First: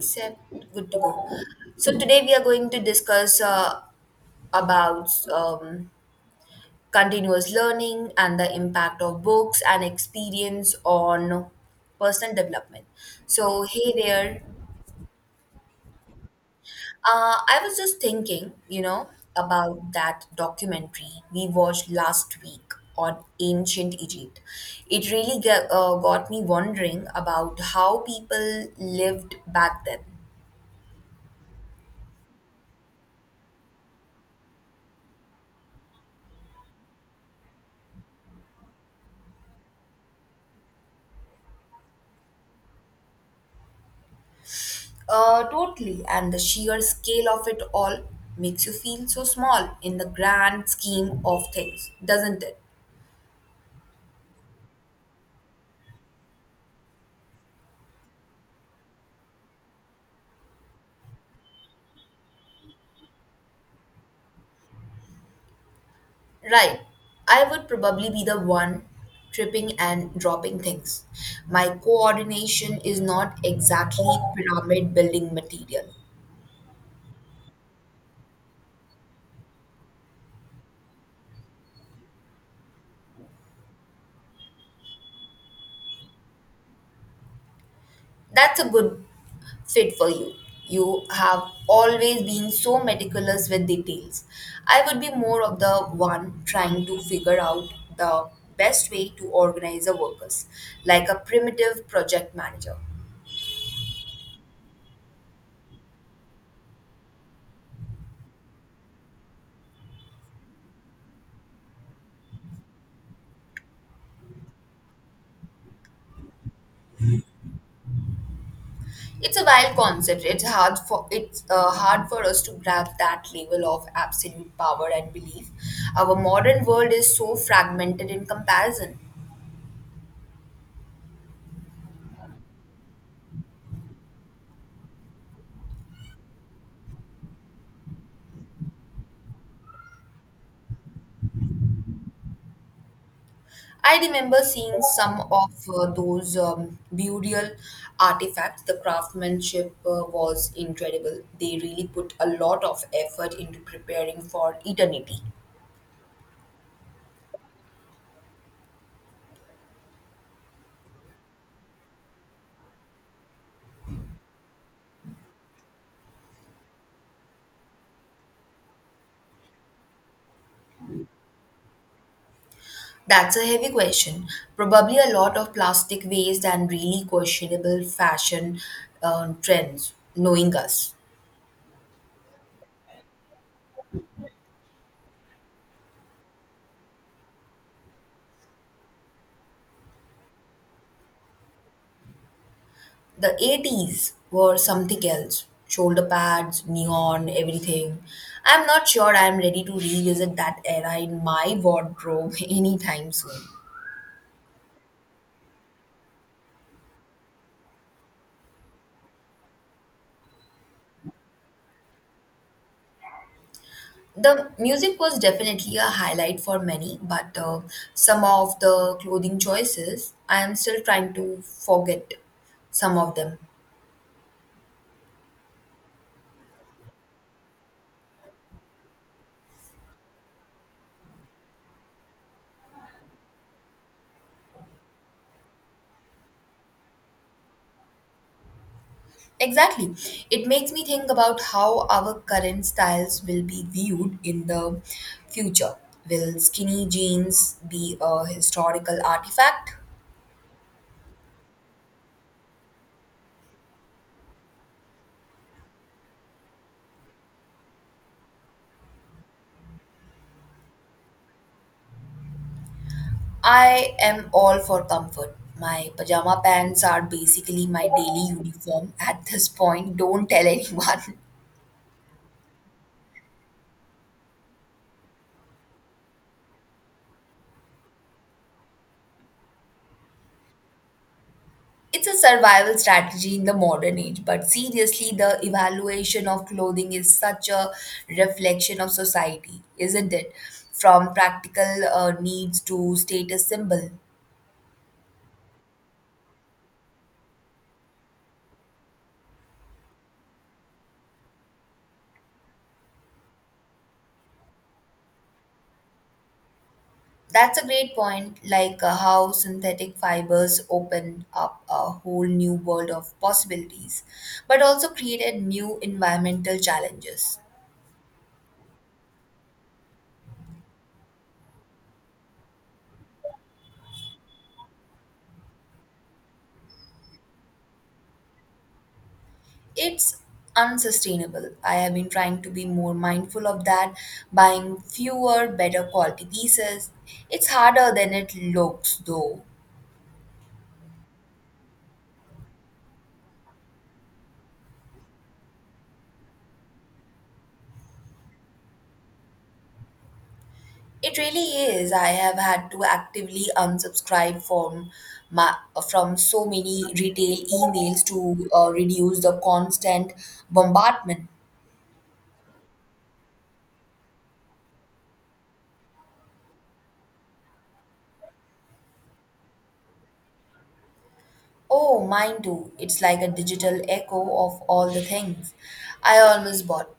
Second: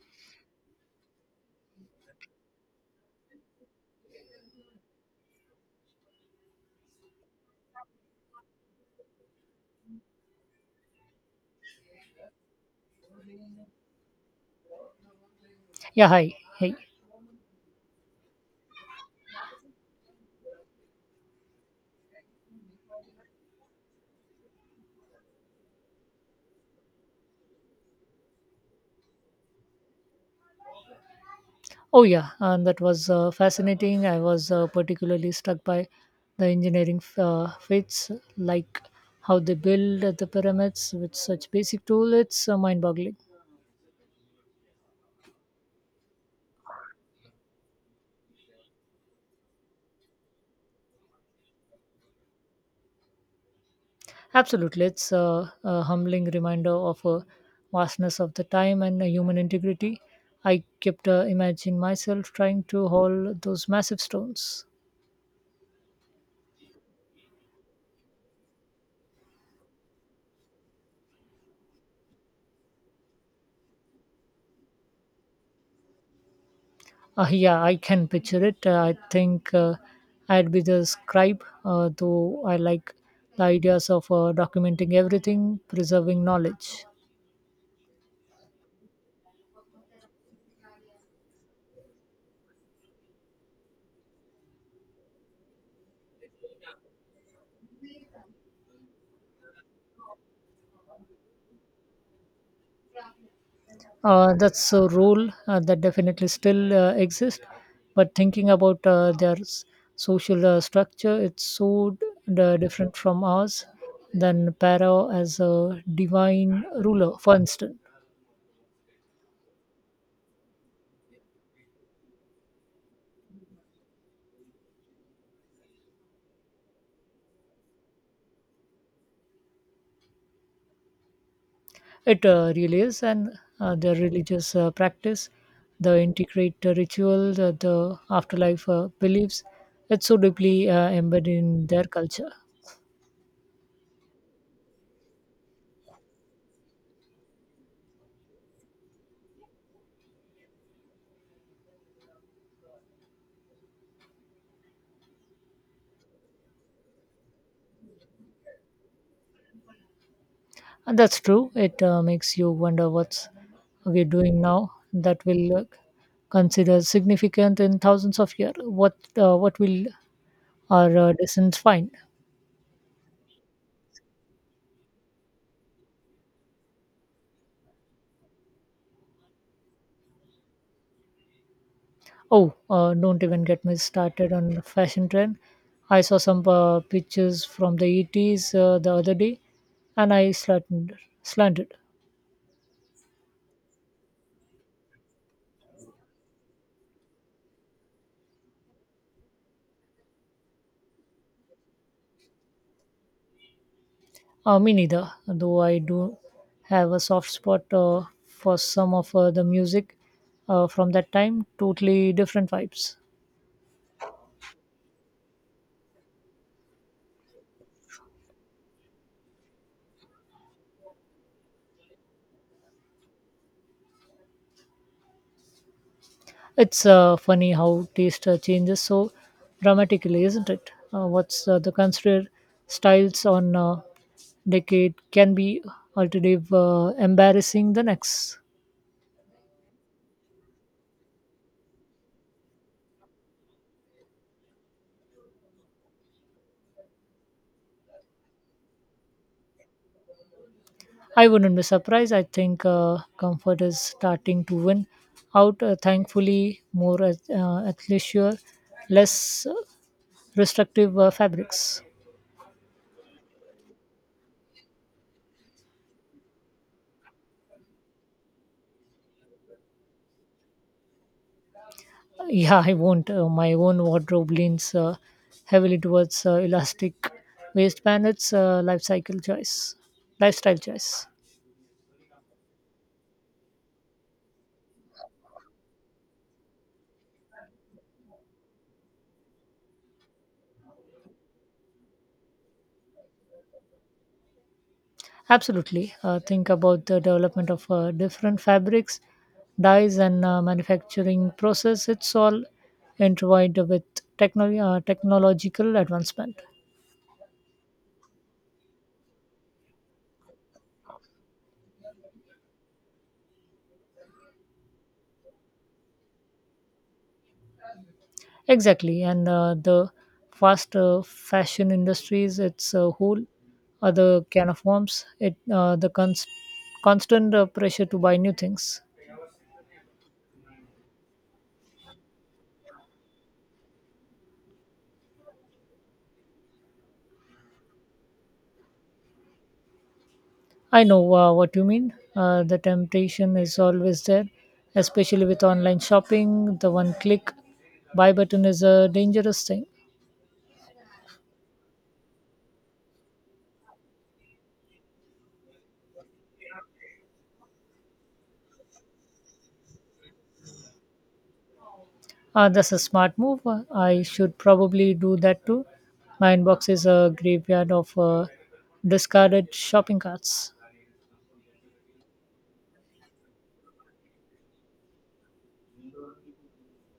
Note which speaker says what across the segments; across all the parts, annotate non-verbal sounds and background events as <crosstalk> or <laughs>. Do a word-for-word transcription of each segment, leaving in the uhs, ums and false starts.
Speaker 1: Set, good to go. So today we are going to discuss uh, about um, continuous learning and the impact of books and experience on personal development. So hey there,
Speaker 2: Yeah, hi. Hey.
Speaker 1: uh, I was just thinking, you know, about that documentary we watched last week on ancient Egypt. It really got, uh, got me wondering about how people lived back then.
Speaker 2: Oh, yeah, and that was uh, fascinating. I was uh, particularly struck by the engineering uh, feats, like how they build the pyramids with such basic tool. It's uh, mind-boggling.
Speaker 1: Uh, totally. And the sheer scale of it all makes you feel so small in the grand scheme of things, doesn't it?
Speaker 2: Absolutely, it's uh, a humbling reminder of a vastness of the time and uh, human integrity. I kept uh, imagining myself trying to haul those massive stones.
Speaker 1: Right. I would probably be the one tripping and dropping things. My coordination is not exactly pyramid building material.
Speaker 2: Uh, yeah, I can picture it. Uh, I think uh, I'd be the scribe, uh, though I like the ideas of uh, documenting everything, preserving knowledge.
Speaker 1: That's a good fit for you. You have always been so meticulous with details. I would be more of the one trying to figure out the best way to organize the workers, like a primitive project manager.
Speaker 2: Uh, that's a role uh, that definitely still uh, exists, but thinking about uh, their s- social uh, structure, it's so d- different from ours than Pharaoh as a divine ruler, for instance.
Speaker 1: It's a wild concept. It's hard for it's uh, hard for us to grasp that level of absolute power and belief. Our modern world is so fragmented in comparison.
Speaker 2: It uh, really is, and uh, the religious uh, practice, the integrate uh, ritual, the, the afterlife uh, beliefs, it's so deeply uh, embedded in their culture.
Speaker 1: I remember seeing some of uh, those um, burial artifacts. The craftsmanship uh, was incredible. They really put a lot of effort into preparing for eternity.
Speaker 2: And that's true. It uh, makes you wonder what's we're doing now that will uh, consider significant in thousands of years. What uh, what will our uh, descendants find?
Speaker 1: That's a heavy question. Probably a lot of plastic waste and really questionable fashion um, trends, knowing us.
Speaker 2: Oh, uh, don't even get me started on the fashion trend. I saw some uh, pictures from the eighties uh, the other day and I slanted. slanted.
Speaker 1: The eighties were something else. Shoulder pads, neon, everything. I'm not sure I'm ready to revisit that era in my wardrobe <laughs> anytime soon.
Speaker 2: Uh, me neither, though I do have a soft spot uh, for some of uh, the music uh, from that time. Totally different vibes.
Speaker 1: The music was definitely a highlight for many, but uh, some of the clothing choices, I am still trying to forget some of them.
Speaker 2: It's uh, funny how taste uh, changes so dramatically, isn't it? Uh, what's uh, the considered styles on uh, decade can be alternative uh, embarrassing the next.
Speaker 1: Exactly. It makes me think about how our current styles will be viewed in the future. Will skinny jeans be a historical artifact?
Speaker 2: I wouldn't be surprised. I think uh, comfort is starting to win out, uh, thankfully more at, uh, athleisure, less uh, restrictive uh, fabrics.
Speaker 1: I am all for comfort. My pajama pants are basically my daily uniform at this point. Don't tell anyone. <laughs>
Speaker 2: <laughs> Yeah, I won't. Uh, my own wardrobe leans uh, heavily towards uh, elastic waistband. It's uh, life cycle choice lifestyle choice.
Speaker 1: It's a survival strategy in the modern age, but seriously, the evaluation of clothing is such a reflection of society, isn't it? From practical uh, needs to status symbol.
Speaker 2: Absolutely. Uh, think about the development of uh, different fabrics, dyes, and uh, manufacturing process. It's all intertwined with technology, uh, technological advancement.
Speaker 1: That's a great point, like uh, how synthetic fibers open up a whole new world of possibilities, but also created new environmental challenges.
Speaker 2: Exactly. And uh, the fast uh, fashion industries, it's a whole other can of worms. It uh, the cons- constant uh, pressure to buy new things.
Speaker 1: It's unsustainable. I have been trying to be more mindful of that, buying fewer, better quality pieces. It's harder than it looks, though.
Speaker 2: I know uh, what you mean. Uh, the temptation is always there, especially with online shopping. The one click buy button is a dangerous thing.
Speaker 1: It really is. I have had to actively unsubscribe from my, from so many retail emails to uh, reduce the constant bombardment.
Speaker 2: Uh, that's a smart move. Uh, I should probably do that too. My inbox is a graveyard of uh, discarded shopping carts.
Speaker 1: Oh, mine too. It's like a digital echo of all the things I almost bought.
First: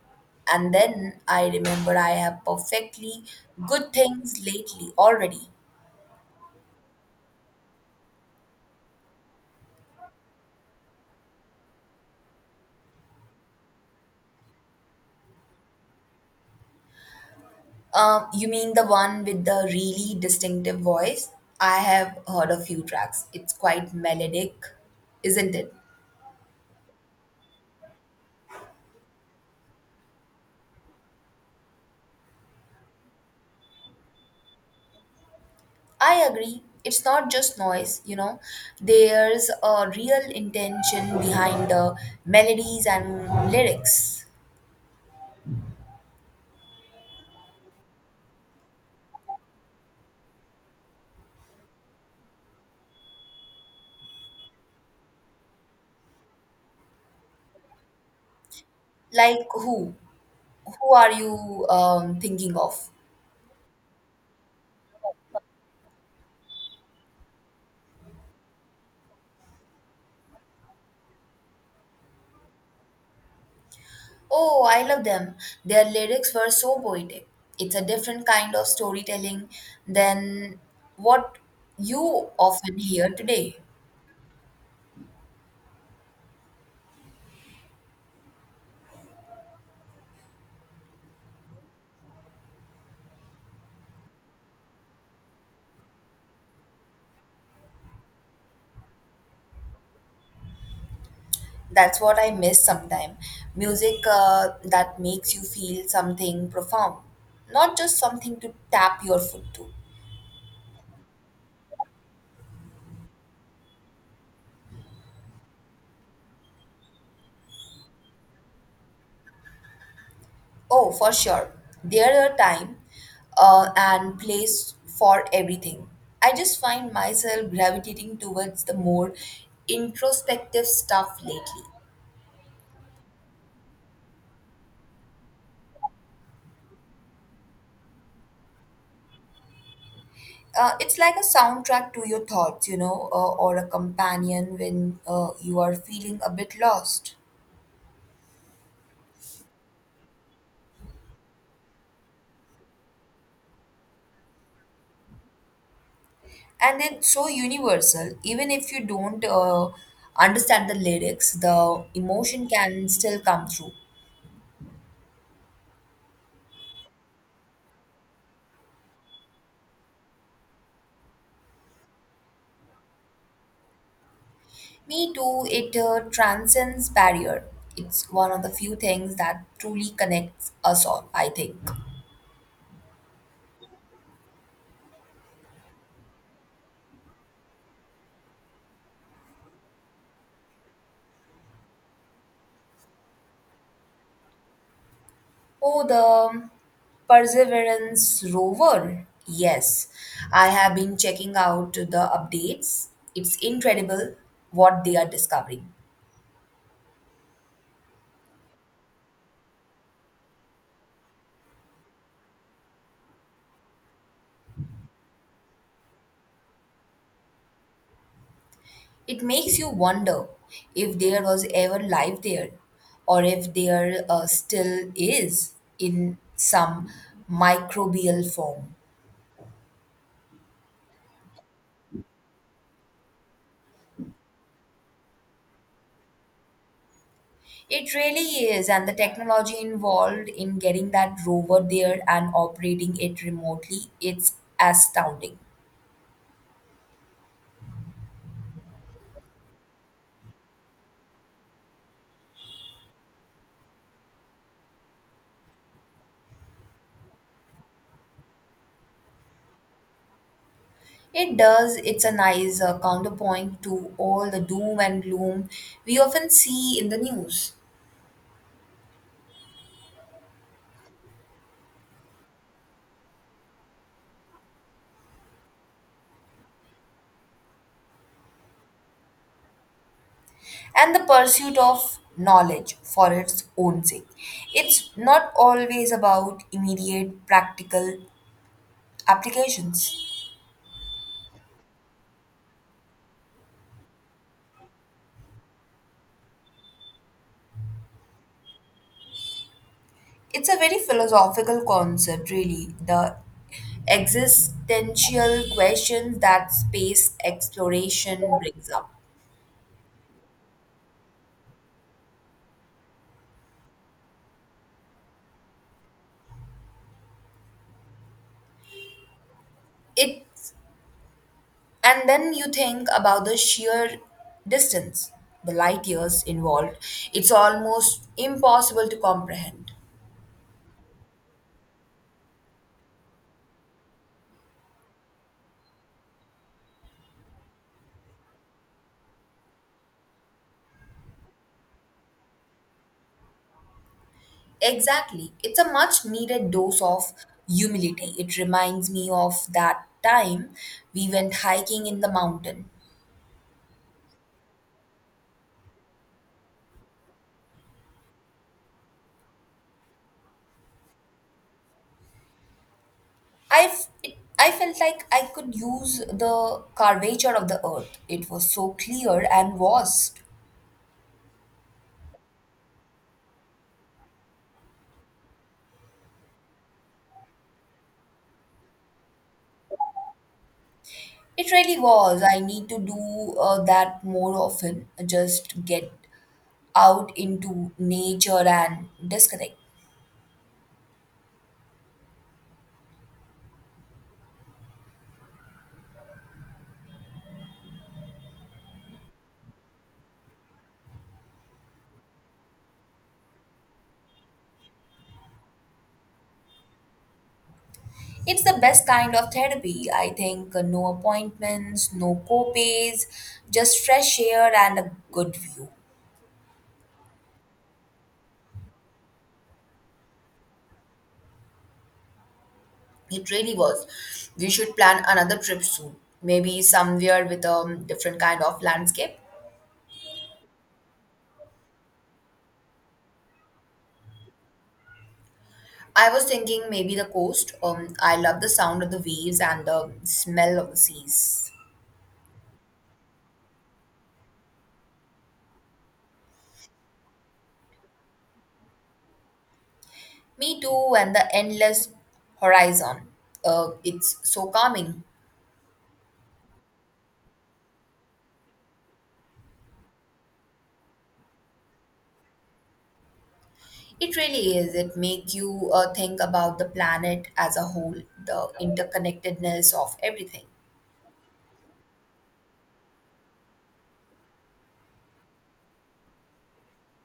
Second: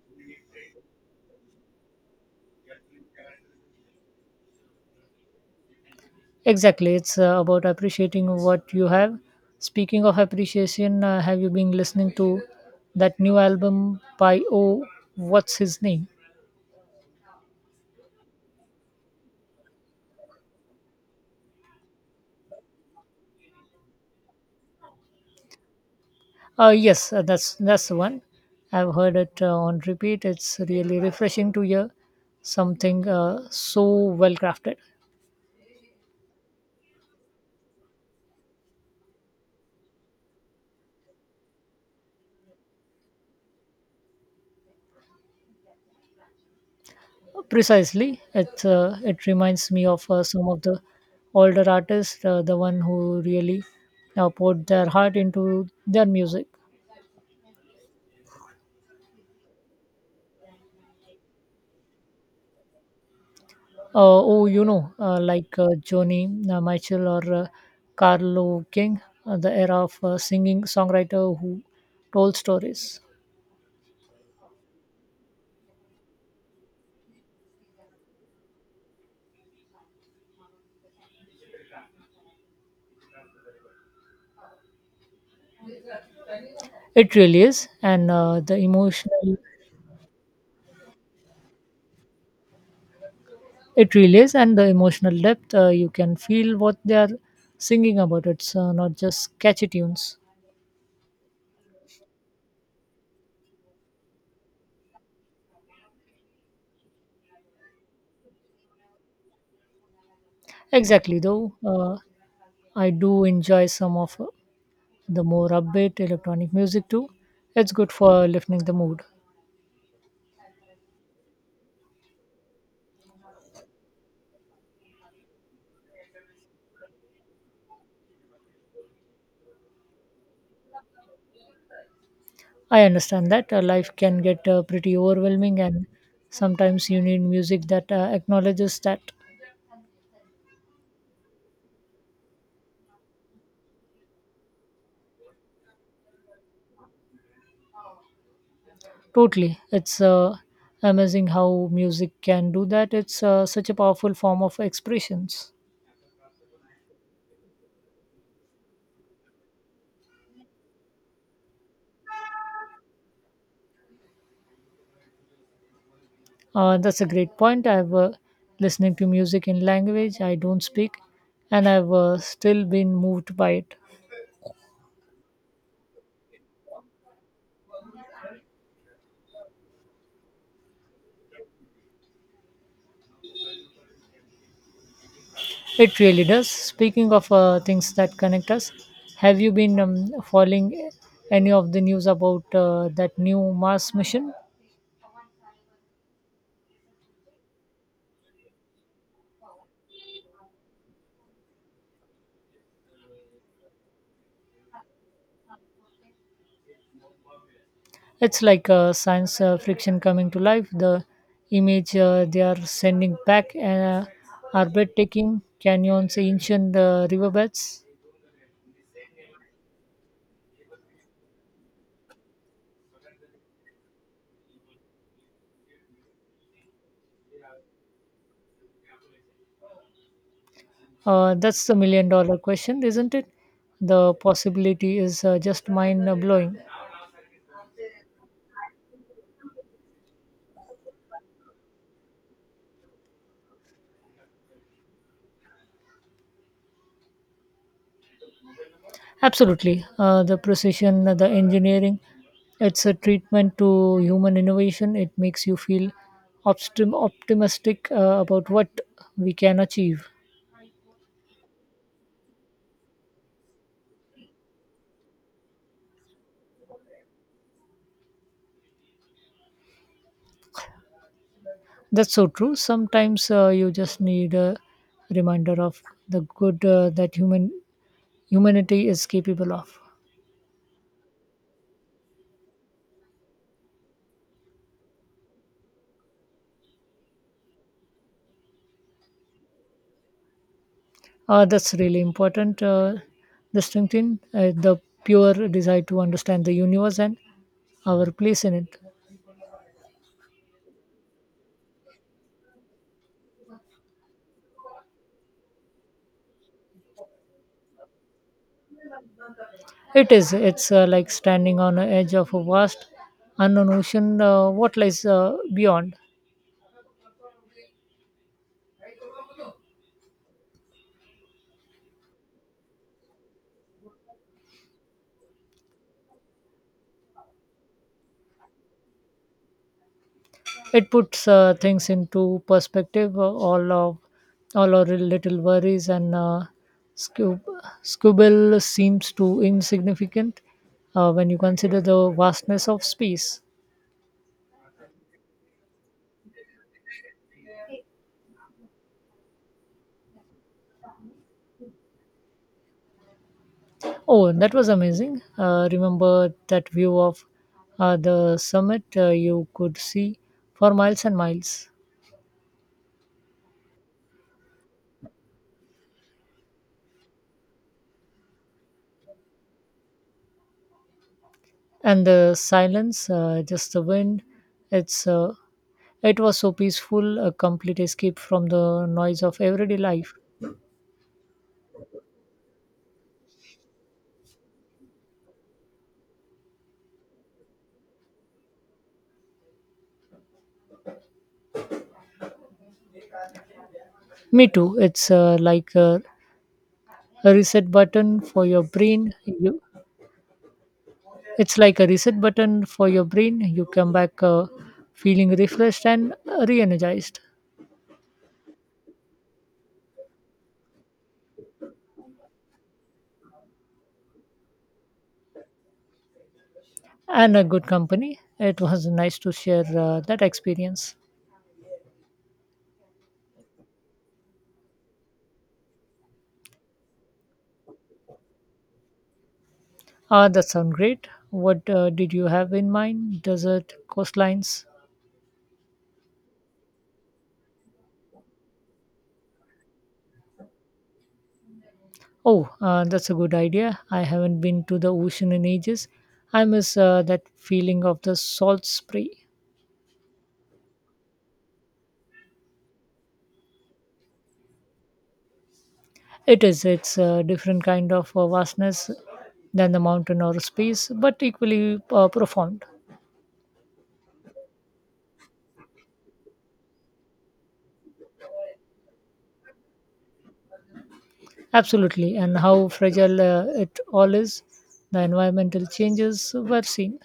Speaker 1: And then I remember I have perfectly good things lately already.
Speaker 2: Exactly. It's uh, about appreciating what you have. Speaking of appreciation, uh, have you been listening to that new album by, oh, what's his name?
Speaker 1: Um, you mean the one with the really distinctive voice? I have heard a few tracks. It's quite melodic, isn't it?
Speaker 2: Uh, yes, uh, that's that's the one. I've heard it uh, on repeat. It's really refreshing to hear something uh, so well crafted.
Speaker 1: I agree. It's not just noise, you know. There's a real intention behind the melodies and lyrics.
Speaker 2: Precisely, it uh, it reminds me of uh, some of the older artists, uh, the one who really uh, poured their heart into their music.
Speaker 1: Like who? Who are you um, thinking of?
Speaker 2: Uh, oh, you know, uh, like uh, Joni uh, Mitchell or uh, Carlo King, uh, the era of uh, singing songwriter who told stories.
Speaker 1: Oh, I love them. Their lyrics were so poetic. It's a different kind of storytelling than what you often hear today.
Speaker 2: It really is, and uh, the emotional it really is, and the emotional depth uh, you can feel what they are singing about. It's uh, not just catchy tunes.
Speaker 1: That's what I miss sometimes. Music uh, that makes you feel something profound, not just something to tap your foot to.
Speaker 2: Exactly, though uh, I do enjoy some of uh, the more upbeat electronic music too. It's good for lifting the mood.
Speaker 1: Oh, for sure. There are time uh, and place for everything. I just find myself gravitating towards the more introspective stuff lately.
Speaker 2: I understand that uh, life can get uh, pretty overwhelming, and sometimes you need music that uh, acknowledges that.
Speaker 1: Uh, it's like a soundtrack to your thoughts, you know, uh, or a companion when uh, you are feeling a bit lost.
Speaker 2: Totally. It's uh, amazing how music can do that. It's uh, such a powerful form of expressions.
Speaker 1: And it's so universal. Even if you don't uh, understand the lyrics, the emotion can still come through.
Speaker 2: Uh, that's a great point. I've uh, listening to music in language I don't speak, and I've uh, still been moved by it.
Speaker 1: Me too, it uh, transcends barrier. It's one of the few things that truly connects us all, I think.
Speaker 2: It really does. Speaking of uh, things that connect us, have you been um, following any of the news about uh, that new Mars mission?
Speaker 1: Oh, the Perseverance rover. Yes, I have been checking out the updates. It's incredible what they are discovering.
Speaker 2: It's like uh, science uh, friction coming to life. The image uh, they are sending back uh, are breathtaking canyons, ancient uh, riverbeds.
Speaker 1: It makes you wonder if there was ever life there or if there uh, still is in some microbial form.
Speaker 2: Uh, that's the million dollar question, isn't it? The possibility is uh, just mind blowing.
Speaker 1: It really is, and the technology involved in getting that rover there and operating it remotely, it's astounding.
Speaker 2: Absolutely. Uh, the precision, the engineering, it's a treatment to human innovation. It makes you feel optim- optimistic uh, about what we can achieve.
Speaker 1: It does, it's a nice uh, counterpoint to all the doom and gloom we often see in the news.
Speaker 2: That's so true. Sometimes uh, you just need a reminder of the good uh, that human humanity is capable of.
Speaker 1: And the pursuit of knowledge for its own sake. It's not always about immediate practical applications.
Speaker 2: Uh, that's really important. Uh, distinction, uh, the pure desire to understand the universe and our place in it.
Speaker 1: It's a very philosophical concept, really. The existential questions that space exploration brings up.
Speaker 2: It is. It's uh, like standing on the edge of a vast, unknown ocean. Uh, what lies uh, beyond?
Speaker 1: It, and then you think about the sheer distance, the light years involved. It's almost impossible to comprehend.
Speaker 2: It puts uh, things into perspective. Uh, all of all our little worries and uh, squib- squabble seems too insignificant uh, when you consider the vastness of space.
Speaker 1: Exactly. It's a much needed dose of humility. It reminds me of that time we went hiking in the mountain.
Speaker 2: Oh, that was amazing. Uh, remember that view of uh, the summit uh, you could see for miles and miles.
Speaker 1: I, f- it- I felt like I could use the curvature of the earth. It was so clear and vast.
Speaker 2: And the silence, uh, just the wind. It's uh, it was so peaceful, a complete escape from the noise of everyday life.
Speaker 1: It really was. I need to do uh, that more often. Just get out into nature and disconnect.
Speaker 2: Me too. It's uh, like a, a reset button for your brain. You, it's like a reset button for your brain. You come back uh, feeling refreshed and re energized.
Speaker 1: It's the best kind of therapy. I think uh, no appointments, no copays, just fresh air and a good view.
Speaker 2: And a good company. It was nice to share uh, that experience.
Speaker 1: It really was. We should plan another trip soon. Maybe somewhere with a different kind of landscape.
Speaker 2: Ah, that sounds great. What uh, did you have in mind? Desert, coastlines?
Speaker 1: I was thinking maybe the coast. Um, I love the sound of the waves and the smell of the seas.
Speaker 2: Oh, uh, that's a good idea. I haven't been to the ocean in ages. I miss uh, that feeling of the salt spray.
Speaker 1: Me too, and the endless horizon. Uh, it's so calming.
Speaker 2: It is. It's a different kind of uh, vastness than the mountain or space, but equally uh, profound.
Speaker 1: It really is. It make you uh, think about the planet as a whole, the interconnectedness of everything.
Speaker 2: Absolutely. And how fragile uh, it all is. The environmental changes were seen.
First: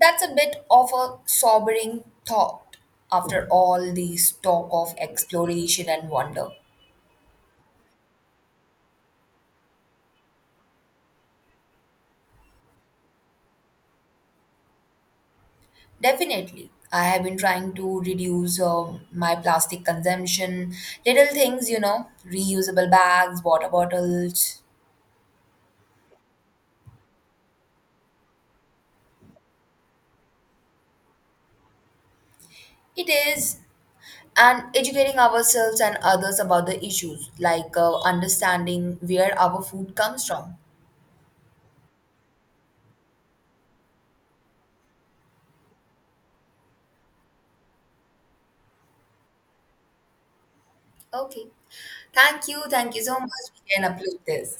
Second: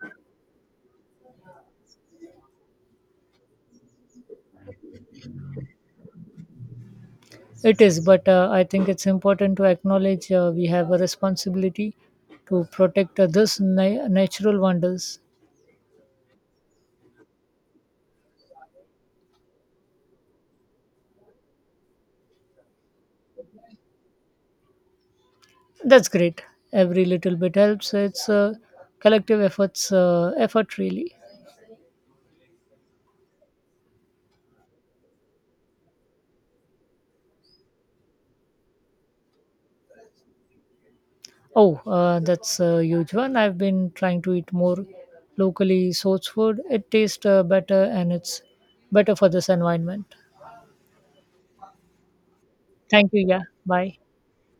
Speaker 1: That's a bit of a sobering thought after all this talk of exploration and wonder.
Speaker 2: It is, but uh, I think it's important to acknowledge uh, we have a responsibility to protect uh, this na- natural wonders.
Speaker 1: Definitely. I have been trying to reduce um my plastic consumption. Little things, you know, reusable bags, water bottles.
Speaker 2: That's great. Every little bit helps. It's a collective efforts uh, effort, really.
Speaker 1: It is. And educating ourselves and others about the issues, like uh, understanding where our food comes from.
Speaker 2: Oh, uh, that's a huge one. I've been trying to eat more locally sourced food. It tastes uh, better and it's better for this environment.
Speaker 1: Okay. Thank you. Thank you
Speaker 2: Thank
Speaker 1: so
Speaker 2: you. Yeah.
Speaker 1: much. We can
Speaker 2: Bye.
Speaker 1: upload this.